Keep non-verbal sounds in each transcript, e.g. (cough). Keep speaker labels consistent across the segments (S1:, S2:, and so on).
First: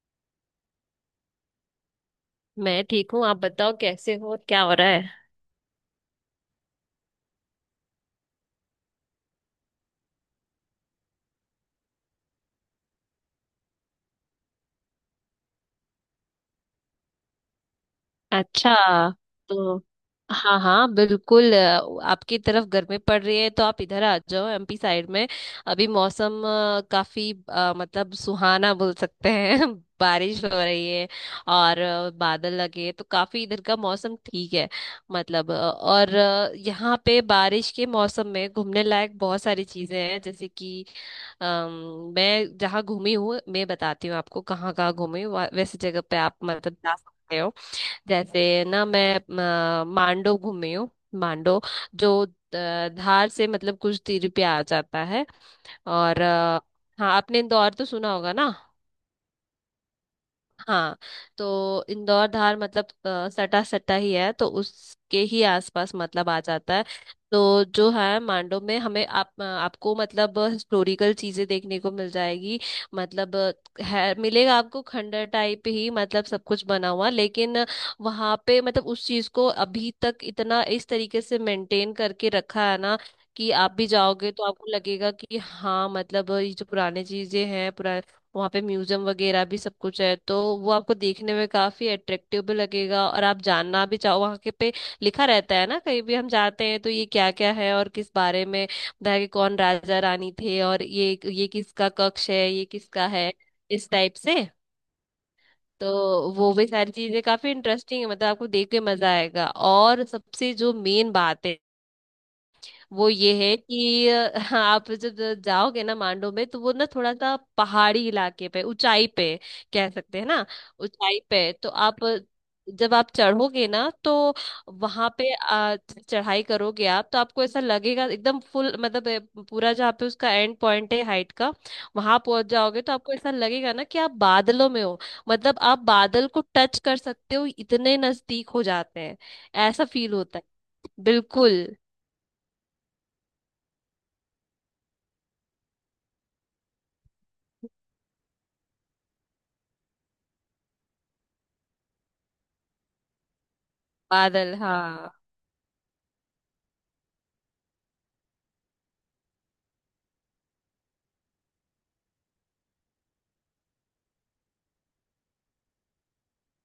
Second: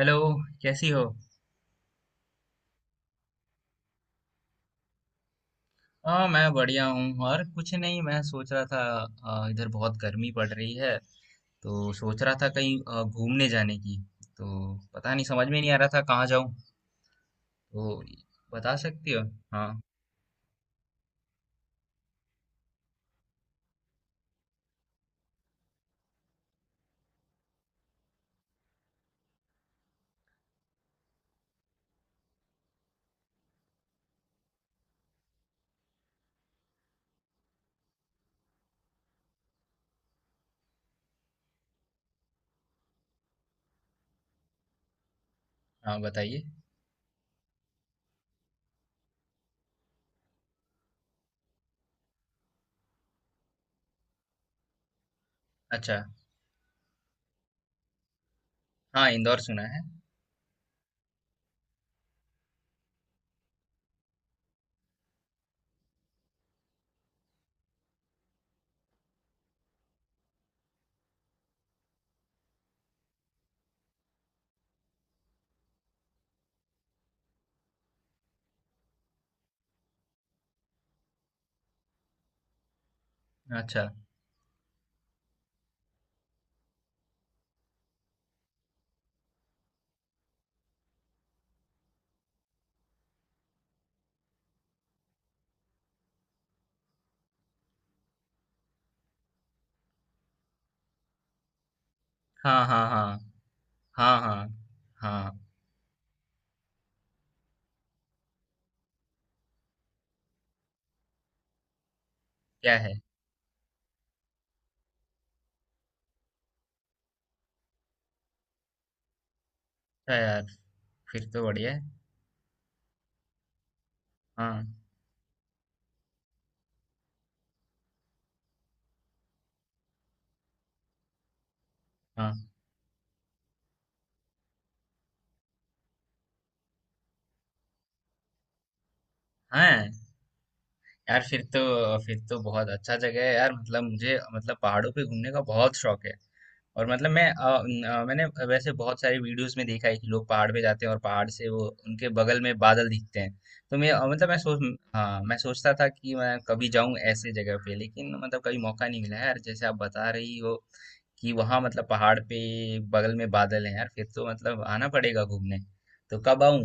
S1: Hello. कैसी हो।
S2: मैं ठीक हूँ। आप बताओ कैसे हो और क्या हो रहा है।
S1: हाँ मैं बढ़िया हूँ और कुछ नहीं, मैं सोच रहा था। इधर बहुत गर्मी पड़ रही है, तो सोच रहा था कहीं घूमने जाने की। तो पता नहीं, समझ में नहीं आ रहा था कहाँ जाऊँ, तो बता
S2: अच्छा,
S1: सकती हो। हाँ।
S2: तो हाँ हाँ बिल्कुल, आपकी तरफ गर्मी पड़ रही है तो आप इधर आ जाओ एमपी साइड में। अभी मौसम काफी मतलब सुहाना बोल सकते हैं (laughs) बारिश हो रही है और बादल लगे हैं, तो काफी इधर का मौसम ठीक है। मतलब और यहाँ पे बारिश के मौसम में घूमने लायक बहुत सारी चीजें हैं, जैसे कि मैं जहाँ घूमी हूँ मैं बताती हूँ आपको कहाँ कहाँ घूमी हूँ। वैसे
S1: हाँ
S2: जगह पे आप
S1: बताइए।
S2: मतलब जा सकते हो। जैसे ना मैं मांडो घूमी हूँ। मांडो जो धार से मतलब कुछ दूरी पे आ जाता है।
S1: अच्छा।
S2: और हाँ, आपने इंदौर तो सुना होगा ना।
S1: हाँ, इंदौर सुना है।
S2: हाँ, तो इंदौर धार मतलब सटा सटा ही है तो उसके ही आसपास मतलब आ जाता है। तो जो है मांडव में हमें आप आपको मतलब हिस्टोरिकल चीजें देखने को मिल जाएगी। मतलब है, मिलेगा आपको खंडर टाइप ही, मतलब सब कुछ बना हुआ, लेकिन वहां पे मतलब उस चीज को अभी तक इतना इस तरीके से मेंटेन करके रखा है ना कि आप
S1: अच्छा।
S2: भी जाओगे तो आपको लगेगा कि हाँ मतलब ये जो पुराने चीजें हैं। वहाँ पे म्यूजियम वगैरह भी सब कुछ है, तो वो आपको देखने में काफी अट्रैक्टिव भी लगेगा और आप जानना भी चाहो वहाँ के पे लिखा रहता है ना। कहीं भी हम जाते हैं तो ये क्या क्या है और किस बारे में बताया कि कौन राजा रानी थे और ये किसका कक्ष है,
S1: हाँ
S2: ये
S1: हाँ हाँ।
S2: किसका है, इस टाइप
S1: हाँ
S2: से।
S1: हाँ हाँ।
S2: तो वो भी सारी चीजें काफी इंटरेस्टिंग है, मतलब आपको देख के मजा आएगा। और सबसे जो मेन बात है
S1: क्या है।
S2: वो ये है कि (laughs) हाँ, आप जब जाओगे ना मांडो में, तो वो ना थोड़ा सा पहाड़ी इलाके पे ऊंचाई पे कह
S1: अच्छा
S2: सकते हैं ना।
S1: यार,
S2: ऊंचाई
S1: फिर तो
S2: पे, तो
S1: बढ़िया है।
S2: आप जब आप चढ़ोगे ना तो
S1: हाँ
S2: वहां पे चढ़ाई करोगे आप, तो आपको ऐसा लगेगा एकदम फुल, मतलब पूरा जहाँ पे उसका एंड पॉइंट है हाइट का, वहां
S1: हाँ
S2: पहुंच जाओगे तो आपको ऐसा लगेगा ना कि आप बादलों में हो। मतलब आप बादल को टच कर सकते हो, इतने नजदीक हो जाते हैं, ऐसा
S1: हाँ।
S2: फील होता है।
S1: यार फिर तो,
S2: बिल्कुल
S1: फिर तो बहुत अच्छा जगह है यार। मतलब मुझे, मतलब पहाड़ों पे घूमने का बहुत शौक है। और मतलब मैं मैंने वैसे बहुत सारी वीडियोस में देखा है कि लोग पहाड़ पे जाते हैं और पहाड़ से वो उनके बगल में बादल दिखते हैं। तो मैं मतलब मैं
S2: बादल,
S1: सोच,
S2: हाँ।
S1: हाँ मैं सोचता था कि मैं कभी जाऊं ऐसे जगह पे, लेकिन मतलब कभी मौका नहीं मिला है यार। जैसे आप बता रही हो कि वहां मतलब पहाड़ पे बगल में बादल है यार, फिर तो मतलब आना पड़ेगा घूमने। तो कब आऊं।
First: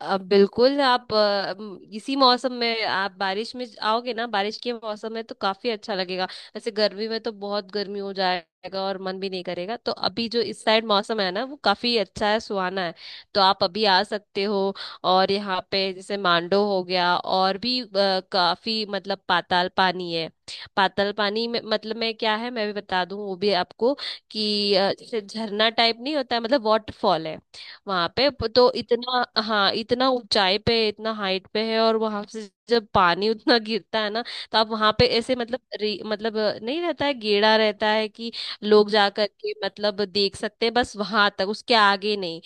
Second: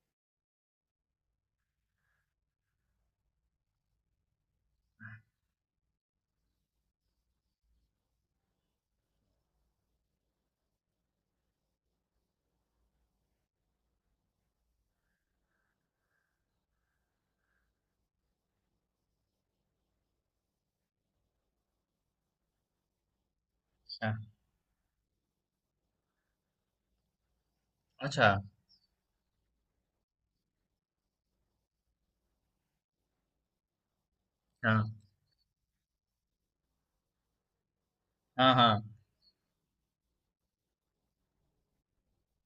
S2: अब बिल्कुल आप इसी मौसम में आप बारिश में आओगे ना बारिश के मौसम में तो काफी अच्छा लगेगा। वैसे गर्मी में तो बहुत गर्मी हो जाएगा और मन भी नहीं करेगा, तो अभी जो इस साइड मौसम है ना वो काफी अच्छा है, सुहाना है। तो आप अभी आ सकते हो। और यहाँ पे जैसे मांडो हो गया, और भी काफी मतलब पाताल पानी है। पाताल पानी में मतलब में क्या है मैं भी बता दूं वो भी आपको
S1: अच्छा।
S2: कि जैसे झरना टाइप नहीं होता है, मतलब वाटरफॉल है। वहां
S1: अच्छा।
S2: पे तो इतना, हाँ इतना ऊंचाई पे, इतना हाइट पे है और वहां से जब पानी उतना गिरता है ना, तो आप
S1: हाँ
S2: वहां पे ऐसे मतलब मतलब नहीं रहता है, गेड़ा रहता है कि
S1: हाँ हाँ।
S2: लोग जा करके मतलब देख सकते हैं, बस वहां तक, उसके आगे नहीं,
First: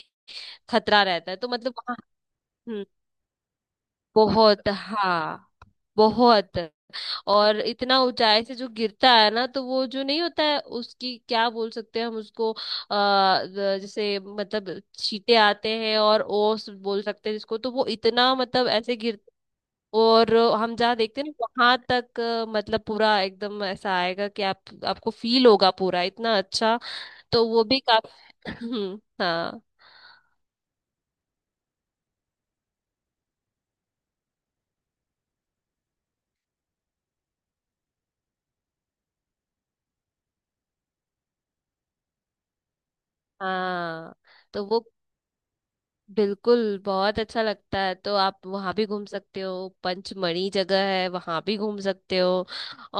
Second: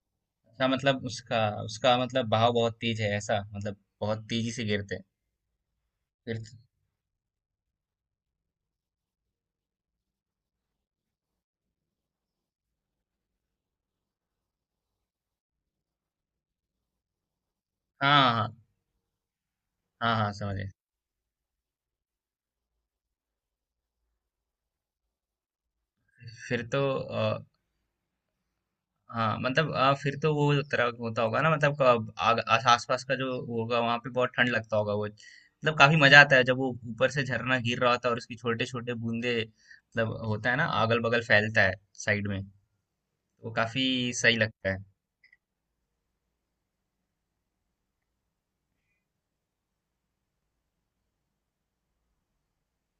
S1: अच्छा
S2: खतरा
S1: मतलब
S2: रहता है,
S1: उसका
S2: तो मतलब वहां
S1: उसका मतलब बहाव बहुत तेज है ऐसा, मतलब बहुत तेजी
S2: बहुत,
S1: से गिरते हैं।
S2: हाँ
S1: फिर तो,
S2: बहुत। और इतना ऊंचाई से जो गिरता है ना तो वो जो नहीं होता है उसकी क्या बोल सकते हैं हम उसको, जैसे मतलब छींटे आते हैं और ओस बोल सकते हैं जिसको, तो वो
S1: हाँ
S2: इतना
S1: हाँ।
S2: मतलब ऐसे गिर
S1: हाँ हाँ
S2: और
S1: समझे।
S2: हम जहाँ देखते हैं ना वहां तक मतलब पूरा एकदम ऐसा आएगा कि आप आपको फील होगा, पूरा इतना
S1: फिर
S2: अच्छा।
S1: तो
S2: तो वो भी काफी (clears throat) (laughs)
S1: हाँ
S2: हाँ।
S1: मतलब फिर तो वो तरह होता होगा ना, मतलब आस आसपास का जो होगा वहां पे बहुत ठंड लगता होगा वो। मतलब काफी मजा आता है जब वो ऊपर से झरना गिर रहा होता है और उसकी छोटे छोटे बूंदे, मतलब होता है ना अगल बगल फैलता है साइड में। वो काफी
S2: हाँ
S1: सही
S2: तो
S1: लगता है।
S2: वो बिल्कुल बहुत अच्छा लगता है, तो आप वहाँ भी घूम सकते हो। पंचमढ़ी जगह है, वहाँ भी घूम सकते हो।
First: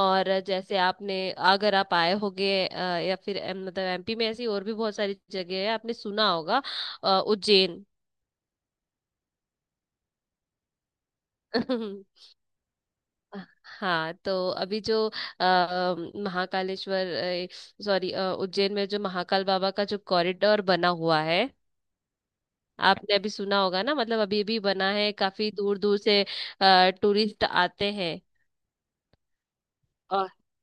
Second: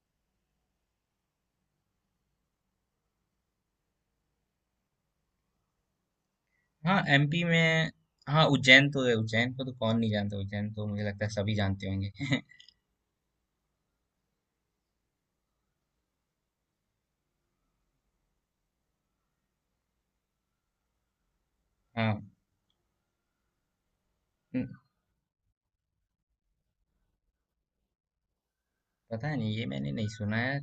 S2: और जैसे आपने अगर आप आए होगे या फिर मतलब एमपी में ऐसी और भी बहुत सारी जगह है आपने सुना होगा।
S1: हाँ एमपी
S2: उज्जैन।
S1: में। हाँ उज्जैन तो है, उज्जैन को तो कौन नहीं जानता, उज्जैन तो मुझे लगता है सभी जानते
S2: (laughs)
S1: होंगे (laughs)
S2: हाँ, तो अभी जो अ, महाकालेश्वर, सॉरी, उज्जैन में जो महाकाल बाबा का जो कॉरिडोर बना हुआ है
S1: हाँ।
S2: आपने अभी सुना होगा ना, मतलब अभी भी
S1: हम्म।
S2: बना है, काफी दूर दूर से टूरिस्ट आते हैं।
S1: पता नहीं, ये मैंने नहीं
S2: और
S1: सुना है।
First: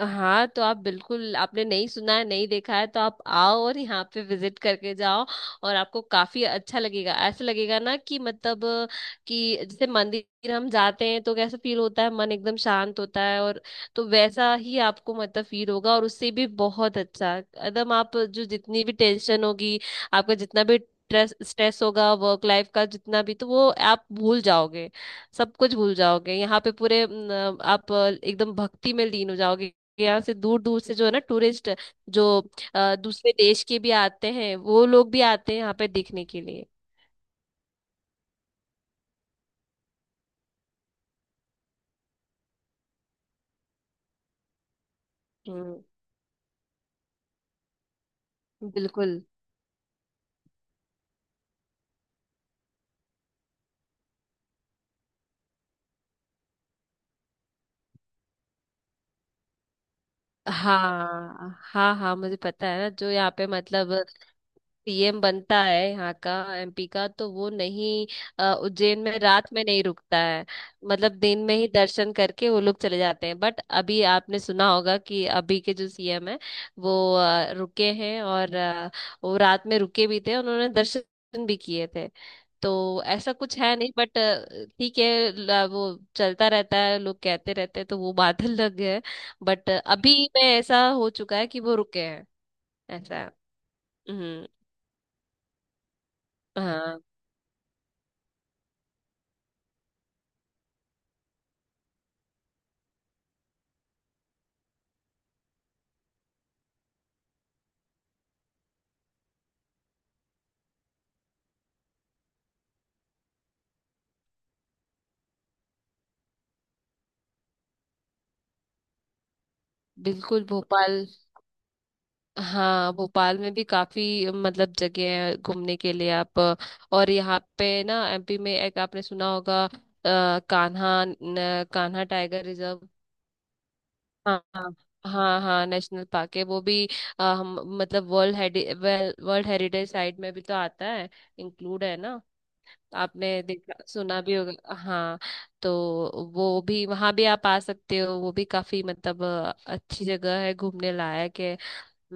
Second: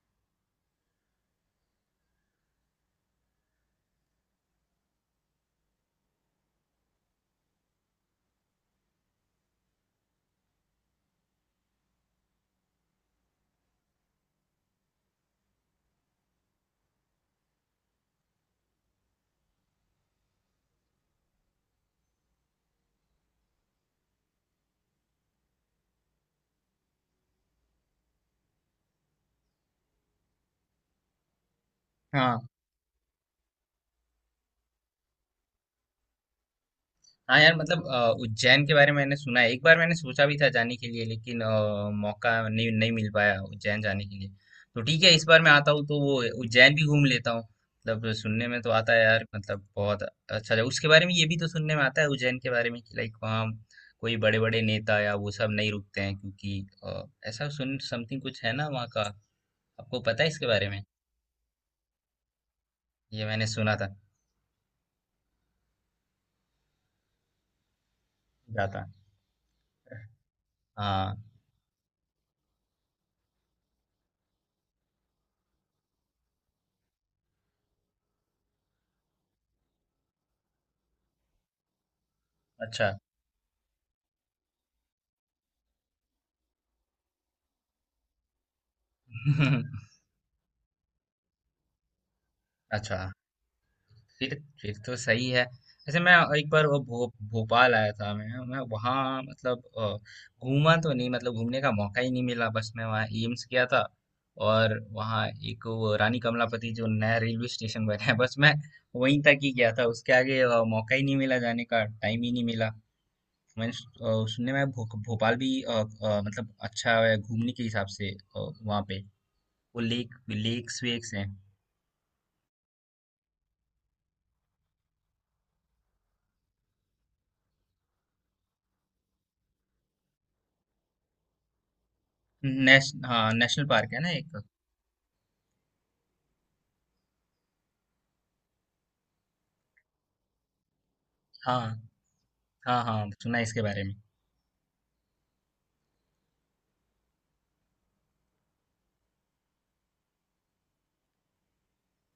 S2: हाँ, तो आप बिल्कुल आपने नहीं सुना है नहीं देखा है तो आप आओ और यहाँ पे विजिट करके जाओ। और आपको काफी अच्छा लगेगा, ऐसा लगेगा ना कि मतलब कि जैसे मंदिर हम जाते हैं तो कैसा फील होता है, मन एकदम शांत होता है, और तो वैसा ही आपको मतलब फील होगा और उससे भी बहुत अच्छा एकदम। आप जो जितनी भी टेंशन होगी, आपका जितना भी स्ट्रेस स्ट्रेस होगा वर्क लाइफ का जितना भी, तो वो आप भूल जाओगे, सब कुछ भूल जाओगे, यहाँ पे पूरे न, आप एकदम भक्ति में लीन हो जाओगे। यहाँ से दूर दूर से जो है ना टूरिस्ट
S1: हाँ।
S2: जो दूसरे देश के भी आते हैं, वो लोग भी आते हैं यहाँ पे देखने के लिए।
S1: हाँ यार, मतलब उज्जैन के बारे में मैंने सुना है, एक बार मैंने सोचा भी था जाने के लिए, लेकिन मौका नहीं नहीं मिल पाया उज्जैन जाने के लिए। तो ठीक है, इस बार मैं आता
S2: हम्म,
S1: हूँ तो वो उज्जैन भी घूम लेता हूँ। मतलब सुनने में तो आता है
S2: बिल्कुल।
S1: यार, मतलब बहुत अच्छा जगह उसके बारे में। ये भी तो सुनने में आता है उज्जैन के बारे में कि लाइक वहाँ कोई बड़े बड़े नेता या वो सब नहीं रुकते हैं, क्योंकि ऐसा सुन समथिंग कुछ है ना वहाँ का। आपको पता है इसके बारे में।
S2: हाँ हाँ हाँ मुझे पता है ना। जो
S1: ये
S2: यहाँ
S1: मैंने
S2: पे
S1: सुना
S2: मतलब
S1: था।
S2: पीएम बनता है यहाँ का एमपी का, तो वो नहीं
S1: जाता।
S2: उज्जैन में रात में नहीं रुकता है। मतलब
S1: हाँ।
S2: दिन में ही दर्शन करके वो लोग चले जाते हैं। बट अभी आपने सुना होगा कि अभी के जो सीएम है, वो रुके हैं और वो रात में रुके भी थे, उन्होंने दर्शन भी किए थे।
S1: अच्छा।
S2: तो ऐसा कुछ है नहीं, बट ठीक है, वो चलता रहता है, लोग कहते रहते हैं, तो वो बात (laughs) अलग है। बट
S1: (laughs)
S2: अभी में ऐसा हो चुका है कि वो रुके हैं,
S1: अच्छा।
S2: ऐसा है।
S1: फिर
S2: हम्म।
S1: फिर तो सही है। वैसे मैं एक बार वो
S2: हाँ,
S1: भोपाल आया था। मैं वहाँ मतलब घूमा तो नहीं, मतलब घूमने का मौका ही नहीं मिला, बस मैं वहाँ एम्स गया था और वहाँ एक वो रानी कमलापति जो नया रेलवे स्टेशन बना है, बस मैं वहीं तक ही गया था। उसके आगे मौका ही नहीं मिला जाने का, टाइम ही नहीं मिला। सुनने में भोपाल भी मतलब अच्छा है घूमने के हिसाब से। वहाँ पे वो लेक,
S2: बिल्कुल
S1: लेक्स
S2: भोपाल।
S1: वेक्स हैं।
S2: हाँ भोपाल में भी काफी मतलब जगह है घूमने के लिए आप। और यहाँ पे ना एमपी में एक आपने सुना होगा कान्हा कान्हा टाइगर रिजर्व।
S1: हाँ नेशनल पार्क है ना एक।
S2: हाँ हाँ हाँ हाँ, नेशनल पार्क है वो भी। अ, हम मतलब वर्ल्ड, वर्ल्ड हेरिटेज साइट में भी तो आता है,
S1: हाँ।
S2: इंक्लूड है ना।
S1: हाँ, हाँ, सुना
S2: आपने
S1: है इसके
S2: देखा
S1: बारे में।
S2: सुना भी होगा, हाँ। तो वो भी वहाँ भी आप आ सकते हो, वो भी काफी मतलब अच्छी जगह है, घूमने लायक है।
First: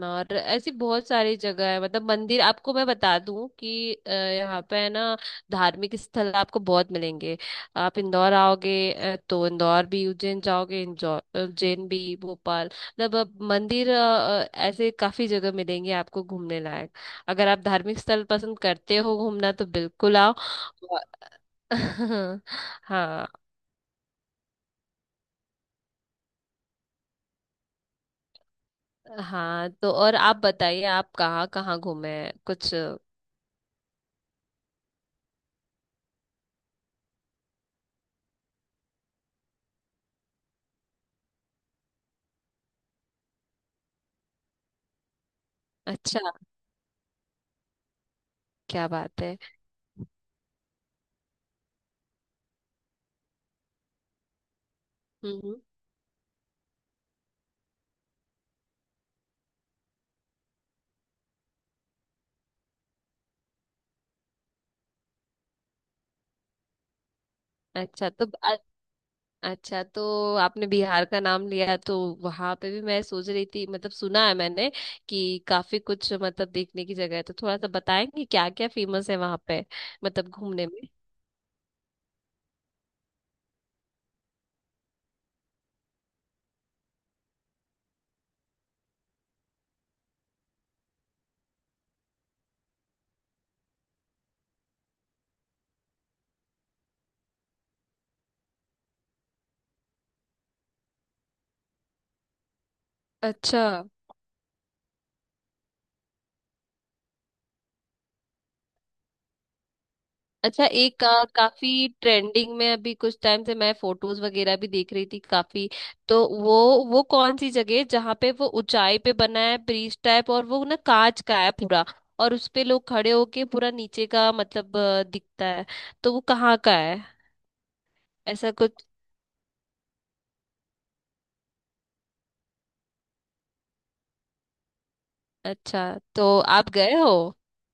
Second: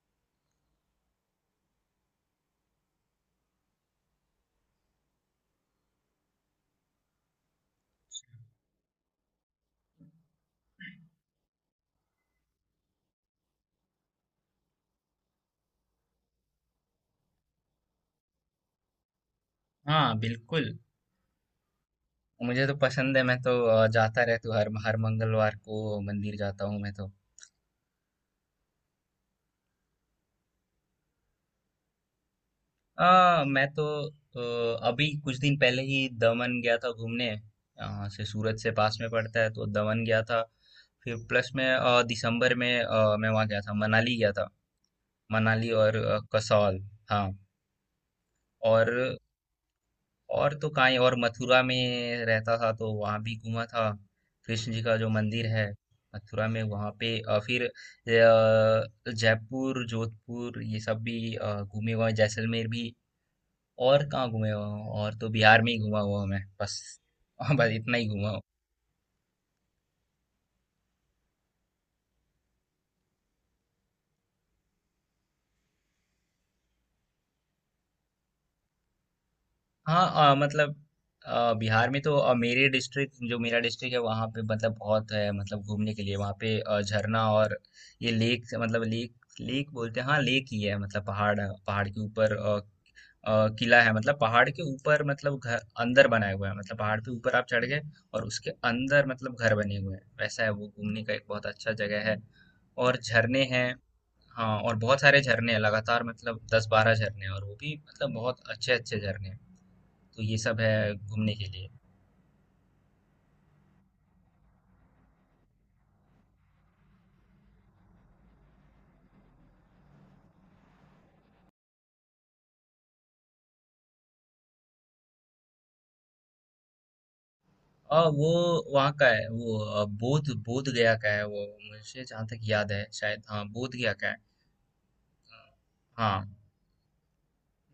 S2: और ऐसी बहुत सारी जगह है मतलब मंदिर आपको मैं बता दूं कि यहाँ पे है ना धार्मिक स्थल आपको बहुत मिलेंगे। आप इंदौर आओगे तो इंदौर भी, उज्जैन जाओगे, इंदौर उज्जैन भी भोपाल, मतलब अब मंदिर ऐसे काफी जगह मिलेंगे आपको घूमने लायक। अगर आप धार्मिक स्थल पसंद करते हो घूमना तो बिल्कुल
S1: हाँ,
S2: आओ।
S1: बिल्कुल,
S2: (laughs) और-
S1: मुझे तो पसंद है,
S2: हाँ
S1: मैं तो जाता रहता हूँ, हर हर मंगलवार को मंदिर जाता हूँ मैं तो।
S2: हाँ, तो और आप बताइए आप कहाँ कहाँ घूमे हैं? कुछ
S1: मैं तो अभी कुछ दिन पहले ही दमन गया था घूमने, यहाँ से सूरत से पास में पड़ता है, तो दमन गया था। फिर प्लस में दिसंबर में मैं वहाँ गया था। मनाली और
S2: अच्छा
S1: कसौल, हाँ।
S2: क्या
S1: और
S2: बात है।
S1: और तो कांई, और मथुरा में रहता था तो वहाँ भी घूमा था, कृष्ण जी का जो
S2: हम्म,
S1: मंदिर
S2: हम्म।
S1: है मथुरा में वहाँ पे। फिर जयपुर जोधपुर ये सब भी घूमे हुआ हूं, जैसलमेर भी। और कहाँ घूमे हुआ हूँ, और तो बिहार में ही घूमा हुआ हूँ मैं बस (laughs) बस इतना ही
S2: अच्छा तो
S1: घूमा हूँ।
S2: अच्छा, तो आपने बिहार का नाम लिया तो वहां पे भी मैं सोच रही थी, मतलब सुना है मैंने कि काफी कुछ मतलब देखने की जगह है। तो थोड़ा सा बताएंगे क्या क्या फेमस है वहां पे, मतलब
S1: हाँ
S2: घूमने
S1: मतलब
S2: में।
S1: बिहार में तो मेरे डिस्ट्रिक्ट, जो मेरा डिस्ट्रिक्ट है वहाँ पे मतलब बहुत है, मतलब घूमने के लिए। वहाँ पे झरना और ये लेक, मतलब लेक लेक बोलते हैं, हाँ लेक ही है। मतलब पहाड़ है, पहाड़ के ऊपर किला है। मतलब पहाड़ के ऊपर, मतलब घर अंदर बनाया हुआ है, मतलब पहाड़ पे ऊपर आप चढ़ गए और उसके अंदर मतलब घर बने हुए हैं, वैसा है। वो घूमने का एक बहुत अच्छा जगह है, और झरने
S2: अच्छा,
S1: हैं। हाँ और बहुत सारे झरने हैं लगातार, मतलब 10-12 झरने हैं और वो भी मतलब बहुत अच्छे अच्छे झरने हैं, तो ये सब
S2: अच्छा
S1: है
S2: एक
S1: घूमने के लिए।
S2: काफी ट्रेंडिंग में अभी कुछ टाइम से मैं फोटोज वगैरह भी देख रही थी काफी। तो वो कौन सी जगह है जहाँ पे वो ऊंचाई पे बना है ब्रिज टाइप, और वो ना कांच का है पूरा, और उस पे लोग खड़े होके पूरा नीचे का मतलब दिखता है, तो वो कहाँ का है,
S1: और वो
S2: ऐसा कुछ।
S1: वहाँ का है वो, अ, बोध बोध गया का है वो। मुझे जहाँ तक याद है, शायद हाँ, बोध गया का है।
S2: अच्छा,
S1: हाँ।
S2: तो आप गए हो।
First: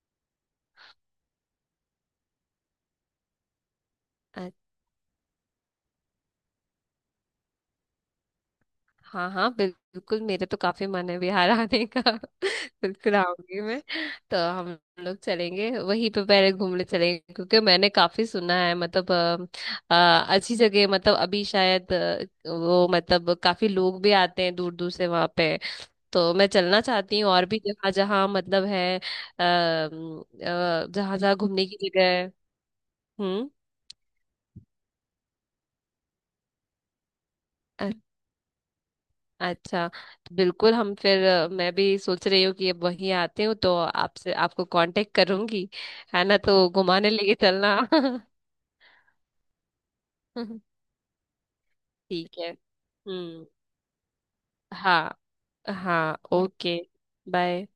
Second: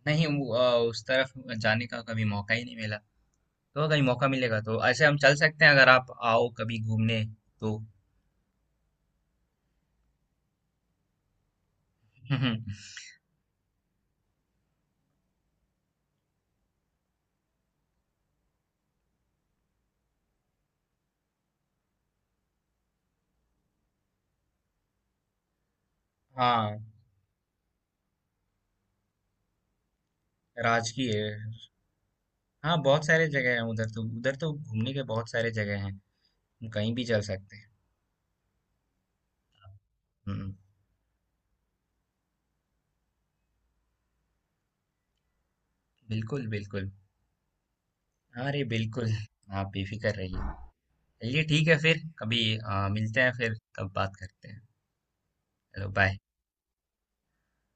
S1: नहीं वो, उस तरफ जाने का कभी मौका ही नहीं मिला। तो कभी मौका
S2: अ-
S1: मिलेगा तो ऐसे हम चल सकते हैं, अगर आप आओ कभी घूमने तो
S2: हाँ हाँ बिल्कुल, मेरे तो काफी मन है बिहार आने का।
S1: (laughs)
S2: बिल्कुल आऊंगी मैं। तो हम लोग चलेंगे वहीं पे पहले घूमने चलेंगे, क्योंकि मैंने काफी सुना है, मतलब अच्छी जगह, मतलब अभी शायद वो मतलब काफी लोग भी आते हैं दूर दूर से वहां पे। तो मैं
S1: हाँ
S2: चलना चाहती हूँ, और भी जहाँ जहाँ मतलब है जहाँ
S1: राजकीय,
S2: जहाँ घूमने की जगह है।
S1: हाँ बहुत सारे
S2: हम्म।
S1: जगह हैं उधर। तो उधर तो घूमने के बहुत सारे जगह हैं, हम कहीं भी चल सकते हैं।
S2: अ- अच्छा, तो
S1: हम्म।
S2: बिल्कुल हम फिर मैं भी सोच रही हूँ कि अब वहीं आते हूँ तो आपसे आपको कांटेक्ट करूंगी, है ना,
S1: बिल्कुल
S2: तो
S1: बिल्कुल।
S2: घुमाने लेके चलना।
S1: अरे बिल्कुल, आप बेफिक्र रहिए।
S2: (laughs)
S1: चलिए ठीक है, फिर
S2: ठीक
S1: कभी
S2: है,
S1: मिलते हैं,
S2: हम्म,
S1: फिर तब बात करते हैं।
S2: हाँ
S1: हेलो बाय।
S2: हाँ, ओके, बाय।